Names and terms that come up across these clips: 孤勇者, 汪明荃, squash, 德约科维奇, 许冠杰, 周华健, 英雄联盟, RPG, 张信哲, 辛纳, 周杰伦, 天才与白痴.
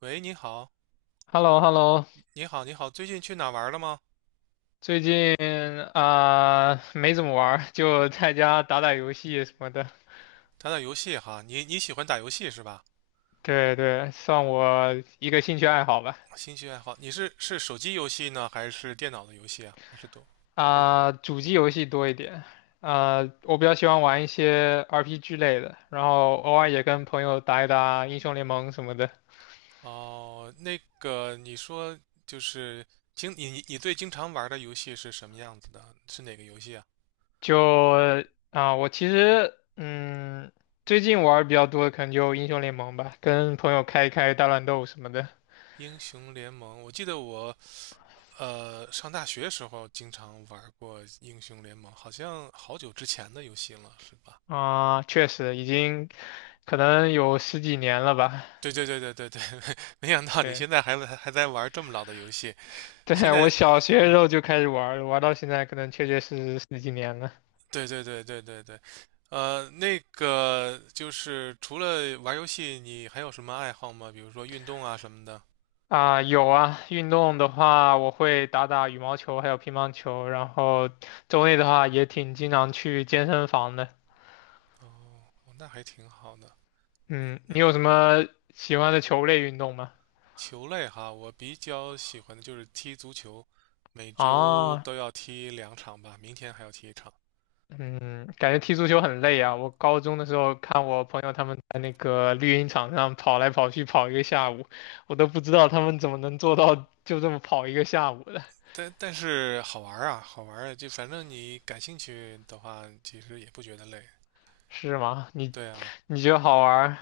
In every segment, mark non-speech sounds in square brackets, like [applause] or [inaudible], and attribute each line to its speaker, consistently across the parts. Speaker 1: 喂，你好，
Speaker 2: h e l l o h e l l o
Speaker 1: 你好，你好，最近去哪玩了吗？
Speaker 2: 最近没怎么玩儿就在家打打游戏什么的。
Speaker 1: 打打游戏哈，你喜欢打游戏是吧？
Speaker 2: 对对，算我一个兴趣爱好吧。
Speaker 1: 兴趣爱好，你是手机游戏呢，还是电脑的游戏啊？还是都？还是
Speaker 2: 主机游戏多一点。我比较喜欢玩一些 RPG 类的，然后偶尔也跟朋友打一打英雄联盟什么的。
Speaker 1: 哦，那个你说就是你最经常玩的游戏是什么样子的？是哪个游戏啊？
Speaker 2: 就我其实最近玩儿比较多的可能就英雄联盟吧，跟朋友开一开大乱斗什么的。
Speaker 1: 英雄联盟，我记得我上大学时候经常玩过英雄联盟，好像好久之前的游戏了，是吧？
Speaker 2: 啊，确实已经可能有十几年了吧。
Speaker 1: 对对对对对对，[laughs] 没想到你
Speaker 2: 对，
Speaker 1: 现在还在玩这么老的游戏。
Speaker 2: [laughs]
Speaker 1: 现
Speaker 2: 对，我
Speaker 1: 在，
Speaker 2: 小学的时
Speaker 1: 嗯，
Speaker 2: 候就开始玩儿了，玩到现在可能确确实实十几年了。
Speaker 1: 对对对对对对，那个就是除了玩游戏，你还有什么爱好吗？比如说运动啊什么的。
Speaker 2: 啊，有啊，运动的话，我会打打羽毛球，还有乒乓球，然后周内的话也挺经常去健身房的。
Speaker 1: 哦，那还挺好的。
Speaker 2: 嗯，
Speaker 1: 你
Speaker 2: 你有什么喜欢的球类运动吗？
Speaker 1: 球类哈，我比较喜欢的就是踢足球，每周
Speaker 2: 啊，
Speaker 1: 都要踢2场吧，明天还要踢一场。
Speaker 2: 嗯，感觉踢足球很累啊。我高中的时候看我朋友他们在那个绿茵场上跑来跑去跑一个下午，我都不知道他们怎么能做到就这么跑一个下午的。
Speaker 1: 但是好玩儿啊，好玩儿啊，就反正你感兴趣的话，其实也不觉得累。
Speaker 2: 是吗？你
Speaker 1: 对啊。
Speaker 2: 你觉得好玩儿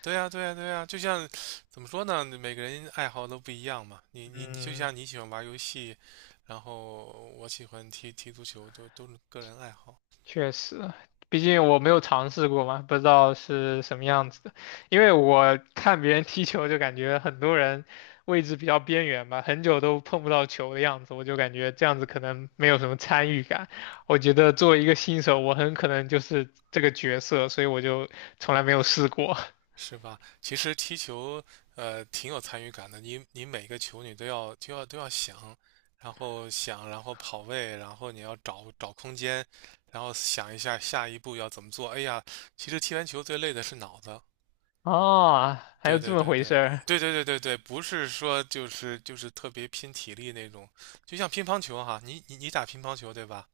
Speaker 1: 对呀，对呀，对呀，就像怎么说呢？每个人爱好都不一样嘛。你你你，就
Speaker 2: 嗯。
Speaker 1: 像你喜欢玩游戏，然后我喜欢踢踢足球，都是个人爱好，
Speaker 2: 确实，毕竟我没有尝试过嘛，不知道是什么样子的。因为我看别人踢球，就感觉很多人位置比较边缘吧，很久都碰不到球的样子，我就感觉这样子可能没有什么参与感。我觉得作为一个新手，我很可能就是这个角色，所以我就从来没有试过。
Speaker 1: 是吧？其实踢球，挺有参与感的。你每个球你都要想，然后想，然后跑位，然后你要找找空间，然后想一下下一步要怎么做。哎呀，其实踢完球最累的是脑子。
Speaker 2: [laughs] 哦，还
Speaker 1: 对
Speaker 2: 有这
Speaker 1: 对
Speaker 2: 么
Speaker 1: 对
Speaker 2: 回事
Speaker 1: 对
Speaker 2: 儿。
Speaker 1: 对对对对对，不是说就是特别拼体力那种，就像乒乓球哈，你打乒乓球对吧？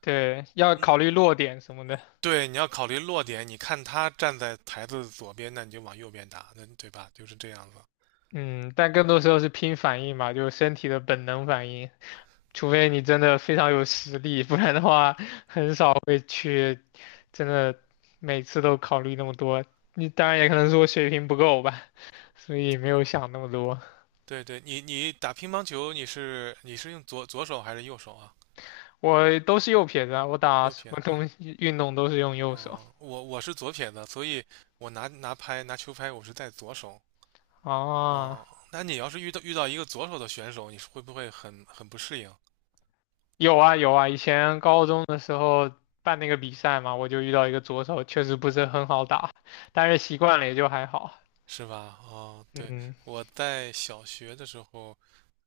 Speaker 2: 对，要考
Speaker 1: 你
Speaker 2: 虑落点什么的。
Speaker 1: 对，你要考虑落点，你看他站在台子左边，那你就往右边打，那对吧？就是这样子。
Speaker 2: 嗯，但更多时候是拼反应嘛，就是身体的本能反应。除非你真的非常有实力，不然的话很少会去真的每次都考虑那么多。你当然也可能是我水平不够吧，[laughs] 所以没有想那么多。
Speaker 1: 对对，你打乒乓球，你是用左手还是右手啊？
Speaker 2: 我都是右撇子啊，我打
Speaker 1: 右
Speaker 2: 什
Speaker 1: 撇
Speaker 2: 么东
Speaker 1: 子。
Speaker 2: 西运动都是用右手
Speaker 1: 嗯，我是左撇子，所以我拿球拍，我是在左手。
Speaker 2: 啊。
Speaker 1: 哦，那你要是遇到一个左手的选手，你是会不会很不适应？
Speaker 2: 有啊有啊，以前高中的时候办那个比赛嘛，我就遇到一个左手，确实不是很好打，但是习惯了也就还好。
Speaker 1: 是吧？哦，对，
Speaker 2: 嗯
Speaker 1: 我在小学的时候，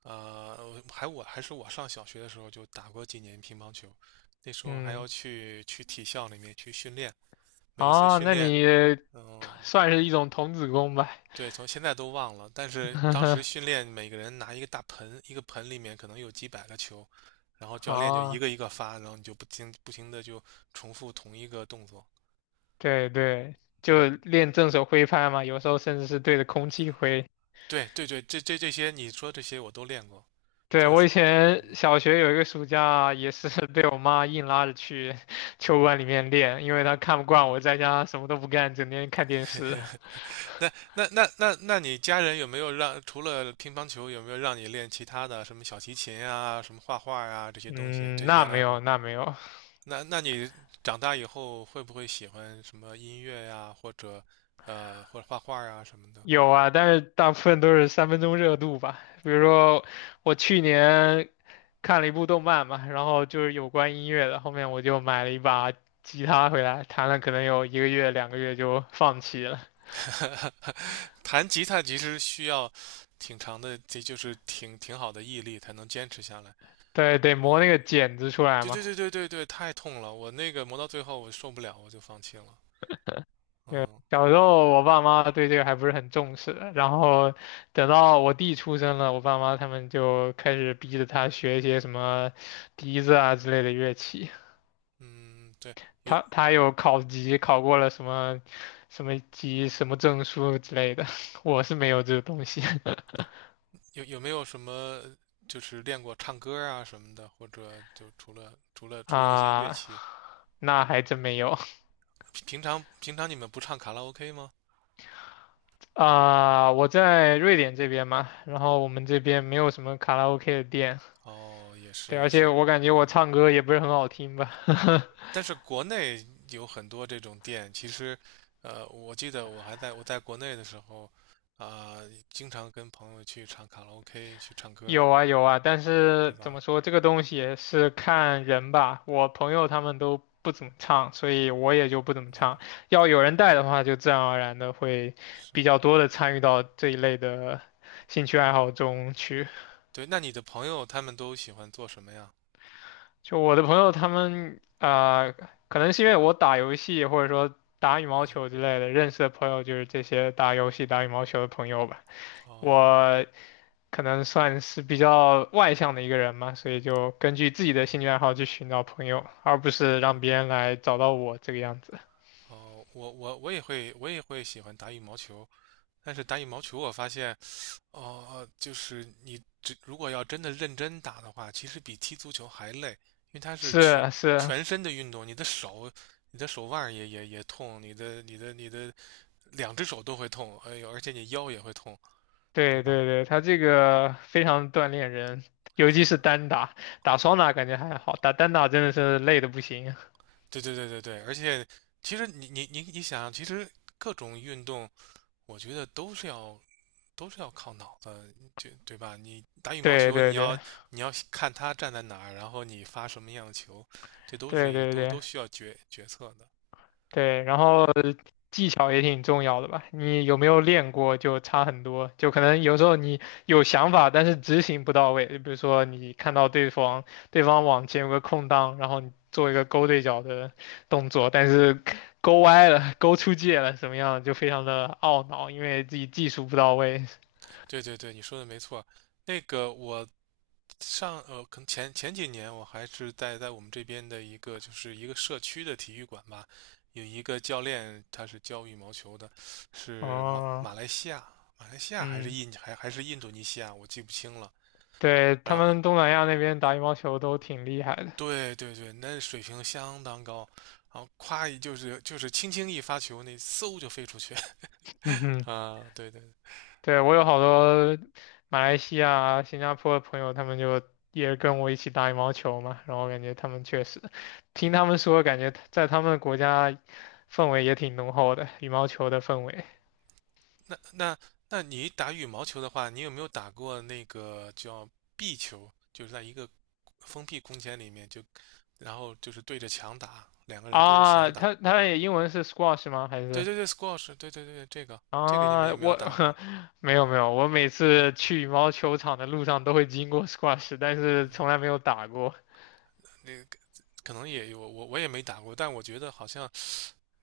Speaker 1: 呃，还我还是我上小学的时候就打过几年乒乓球，那时候还要
Speaker 2: 嗯。
Speaker 1: 去体校里面去训练，每一次
Speaker 2: 啊，
Speaker 1: 训
Speaker 2: 那
Speaker 1: 练，
Speaker 2: 你
Speaker 1: 嗯、
Speaker 2: 算是一种童子功吧。
Speaker 1: 对，从现在都忘了，但是当时
Speaker 2: [laughs]
Speaker 1: 训练每个人拿一个大盆，一个盆里面可能有几百个球，然后教练就一
Speaker 2: 啊，
Speaker 1: 个一个发，然后你就不停的就重复同一个动作。
Speaker 2: 对对，
Speaker 1: 嗯，
Speaker 2: 就练正手挥拍嘛，有时候甚至是对着空气挥。
Speaker 1: 对对对，这些你说这些我都练过，
Speaker 2: 对，
Speaker 1: 正
Speaker 2: 我以
Speaker 1: 是，
Speaker 2: 前
Speaker 1: 嗯
Speaker 2: 小学有一个暑假，也是 [laughs] 被我妈硬拉着去 [laughs] 球馆里
Speaker 1: 嗯
Speaker 2: 面练，因为她看不惯
Speaker 1: 嗯。
Speaker 2: 我在家什么都不干，整天看电视。
Speaker 1: 那你家人有没有让除了乒乓球，有没有让你练其他的什么小提琴啊、什么画画呀、这
Speaker 2: [laughs]
Speaker 1: 些东西
Speaker 2: 嗯，
Speaker 1: 这些
Speaker 2: 那
Speaker 1: 爱
Speaker 2: 没
Speaker 1: 好？
Speaker 2: 有，那没有。
Speaker 1: 那你长大以后会不会喜欢什么音乐呀，或者画画啊什么的？
Speaker 2: 有啊，但是大部分都是三分钟热度吧。比如说，我去年看了一部动漫嘛，然后就是有关音乐的，后面我就买了一把吉他回来，弹了可能有一个月、两个月就放弃了。
Speaker 1: [laughs] 弹吉他其实需要挺长的，这就是挺好的毅力才能坚持下来。
Speaker 2: 对，得磨那
Speaker 1: 嗯，
Speaker 2: 个茧子出来
Speaker 1: 对
Speaker 2: 嘛。
Speaker 1: 对对对对对，太痛了，我那个磨到最后我受不了，我就放弃了。
Speaker 2: 对，
Speaker 1: 嗯
Speaker 2: 小时候我爸妈对这个还不是很重视的，然后等到我弟出生了，我爸妈他们就开始逼着他学一些什么笛子啊之类的乐器。
Speaker 1: 嗯，对。有。
Speaker 2: 他有考级，考过了什么什么级、什么证书之类的，[laughs] 我是没有这个东西。 [laughs]
Speaker 1: 有没有什么就是练过唱歌啊什么的，或者就除了那些乐
Speaker 2: 啊，
Speaker 1: 器，
Speaker 2: 那还真没有
Speaker 1: 平常你们不唱卡拉 OK 吗？
Speaker 2: 啊。我在瑞典这边嘛，然后我们这边没有什么卡拉 OK 的店。
Speaker 1: 哦，也是
Speaker 2: 对，
Speaker 1: 也
Speaker 2: 而且
Speaker 1: 是，
Speaker 2: 我感觉我
Speaker 1: 嗯，
Speaker 2: 唱歌也不是很好听吧。[laughs]
Speaker 1: 但是国内有很多这种店，其实，我记得我在国内的时候，啊、经常跟朋友去唱卡拉 OK 去唱歌，
Speaker 2: 有啊有啊，但
Speaker 1: 对
Speaker 2: 是怎
Speaker 1: 吧？
Speaker 2: 么说，这个东西也是看人吧。我朋友他们都不怎么唱，所以我也就不怎么唱。
Speaker 1: 嗯，
Speaker 2: 要有人带的话，就自然而然的会比
Speaker 1: 是，
Speaker 2: 较多的参与到这一类的兴趣爱
Speaker 1: 嗯，
Speaker 2: 好中去。
Speaker 1: 对，那你的朋友他们都喜欢做什么呀？
Speaker 2: 就我的朋友他们可能是因为我打游戏或者说打羽毛
Speaker 1: 嗯，
Speaker 2: 球之类的，认识的朋友就是这些打游戏、打羽毛球的朋友吧。
Speaker 1: 哦，
Speaker 2: 我可能算是比较外向的一个人嘛，所以就根据自己的兴
Speaker 1: 嗯，
Speaker 2: 趣爱好去寻找朋友，而不是让
Speaker 1: 哦。
Speaker 2: 别人来找到我这个样子。
Speaker 1: 哦，我也会，我也会喜欢打羽毛球，但是打羽毛球我发现，哦，就是你如果要真的认真打的话，其实比踢足球还累，因为它是
Speaker 2: 是
Speaker 1: 全
Speaker 2: 啊是啊。
Speaker 1: 全身的运动，你的手、你的手腕儿也痛，你的两只手都会痛，哎呦，而且你腰也会痛，对
Speaker 2: 对
Speaker 1: 吧？
Speaker 2: 对对，他这个非常锻炼人，尤其
Speaker 1: 是
Speaker 2: 是
Speaker 1: 吧？
Speaker 2: 单打，打双打感觉还好，打单打真的是累的不行。
Speaker 1: 对对对对对，而且其实你想，其实各种运动，我觉得都是要靠脑子，对对吧？你打
Speaker 2: [laughs]
Speaker 1: 羽毛
Speaker 2: 对
Speaker 1: 球，你
Speaker 2: 对
Speaker 1: 要
Speaker 2: 对
Speaker 1: 你要看他站在哪儿，然后你发什么样的球，这都是
Speaker 2: 对对
Speaker 1: 都
Speaker 2: 对。
Speaker 1: 都需要决策的。
Speaker 2: 对，然后技巧也挺重要的吧？你有没有练过就差很多，就可能有时候你有想法，但是执行不到位。就比如说你看到对方往前有个空档，然后你做一个勾对角的动作，但是勾歪了、勾出界了，什么样就非常的懊恼，因为自己技术不到位。
Speaker 1: 对对对，你说的没错。那个我可能前几年我还是在我们这边的一个社区的体育馆吧，有一个教练他是教羽毛球的，是马
Speaker 2: 哦。
Speaker 1: 马来西亚，马来西亚还是
Speaker 2: 嗯，
Speaker 1: 还是印度尼西亚，我记不清了。
Speaker 2: 对，
Speaker 1: 然
Speaker 2: 他
Speaker 1: 后。
Speaker 2: 们东南亚那边打羽毛球都挺厉害的。
Speaker 1: 对对对，那水平相当高，然后夸一就是就是轻轻一发球，那嗖就飞出去
Speaker 2: [laughs] 嗯
Speaker 1: [laughs]
Speaker 2: 哼。
Speaker 1: 啊！对对，
Speaker 2: 对，我有好多马来西亚、新加坡的朋友，他们就也跟我一起打羽毛球嘛，然后感觉他们确实，听
Speaker 1: 嗯，
Speaker 2: 他们说，感觉在他们的国家氛围也挺浓厚的，羽毛球的氛围。
Speaker 1: 那那那你打羽毛球的话，你有没有打过那个叫壁球？就是在一个封闭空间里面就，然后就是对着墙打，2个人对着
Speaker 2: 啊，
Speaker 1: 墙打。
Speaker 2: 他也英文是 squash 吗？还
Speaker 1: 对
Speaker 2: 是
Speaker 1: 对对，squash，对对对，这个你们
Speaker 2: 啊，
Speaker 1: 有没有
Speaker 2: 我
Speaker 1: 打过？
Speaker 2: [laughs] 没有没有，我每次去羽毛球场的路上都会经过 squash，但是从来
Speaker 1: 嗯，
Speaker 2: 没有打过。
Speaker 1: 那个可能也有，我也没打过，但我觉得好像。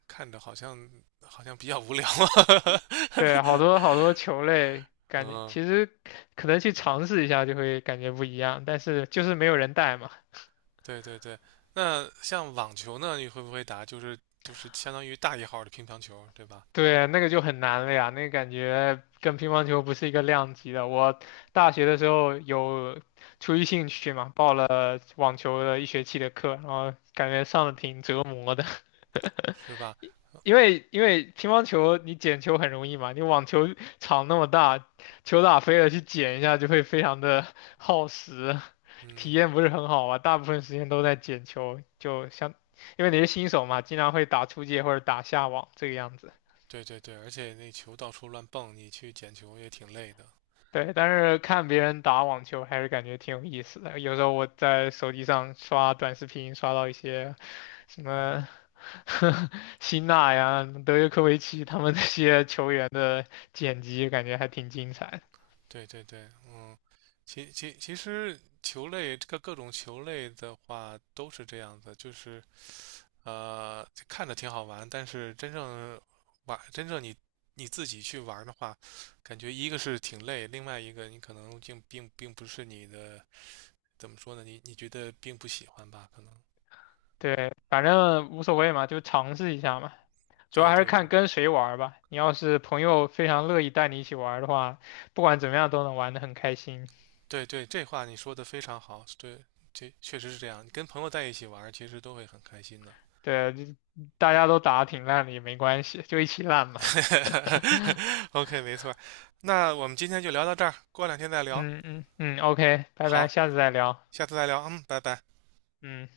Speaker 1: 看着好像比较无聊啊。
Speaker 2: 对，好多好多球类，
Speaker 1: [laughs]
Speaker 2: 感觉
Speaker 1: 嗯，
Speaker 2: 其实可能去尝试一下就会感觉不一样，但是就是没有人带嘛。
Speaker 1: 对对对。那像网球呢，你会不会打？就是相当于大一号的乒乓球，对吧？
Speaker 2: 对，那个就很难了呀，那个感觉跟乒乓球不是一个量级的。我大学的时候有出于兴趣嘛，报了网球的一学期的课，然后感觉上的挺折磨。
Speaker 1: 是吧？
Speaker 2: 因为乒乓球你捡球很容易嘛，你网球场那么大，球打飞了去捡一下就会非常的 [laughs] 耗时，体
Speaker 1: 嗯，
Speaker 2: 验不是很好吧？大部分时间都在捡球，就像因为你是新手嘛，经常会打出界或者打下网这个样子。
Speaker 1: 对对对，而且那球到处乱蹦，你去捡球也挺累的。
Speaker 2: 对，但是看别人打网球还是感觉挺有意思的。有时候我在手机上刷短视频，刷到一些什么
Speaker 1: 嗯，
Speaker 2: [laughs] 辛纳呀、德约科维奇他们那些球员的剪辑，感觉还挺精彩的。
Speaker 1: 对对对，嗯，其实球类这个各种球类的话都是这样子，就是。看着挺好玩，但是真正真正你自己去玩的话，感觉一个是挺累，另外一个你可能并不是你的，怎么说呢？你觉得并不喜欢吧？可能。
Speaker 2: 对，反正无所谓嘛，就尝试一下嘛。主要
Speaker 1: 对
Speaker 2: 还是
Speaker 1: 对对
Speaker 2: 看跟谁玩儿吧。你要是朋友非常乐意带你一起玩儿的话，不管怎么样都能玩得很开心。
Speaker 1: 对对，这话你说的非常好，对，这确实是这样。你跟朋友在一起玩，其实都会很开心的。
Speaker 2: 对，就大家都打得挺烂的也没关系，就一起烂嘛。[laughs]
Speaker 1: [laughs] OK，没错。那我们今天就聊到这儿，过两天再聊。
Speaker 2: 嗯嗯嗯，OK，拜拜，
Speaker 1: 好，
Speaker 2: 下次再聊。
Speaker 1: 下次再聊。嗯，拜拜。
Speaker 2: 嗯。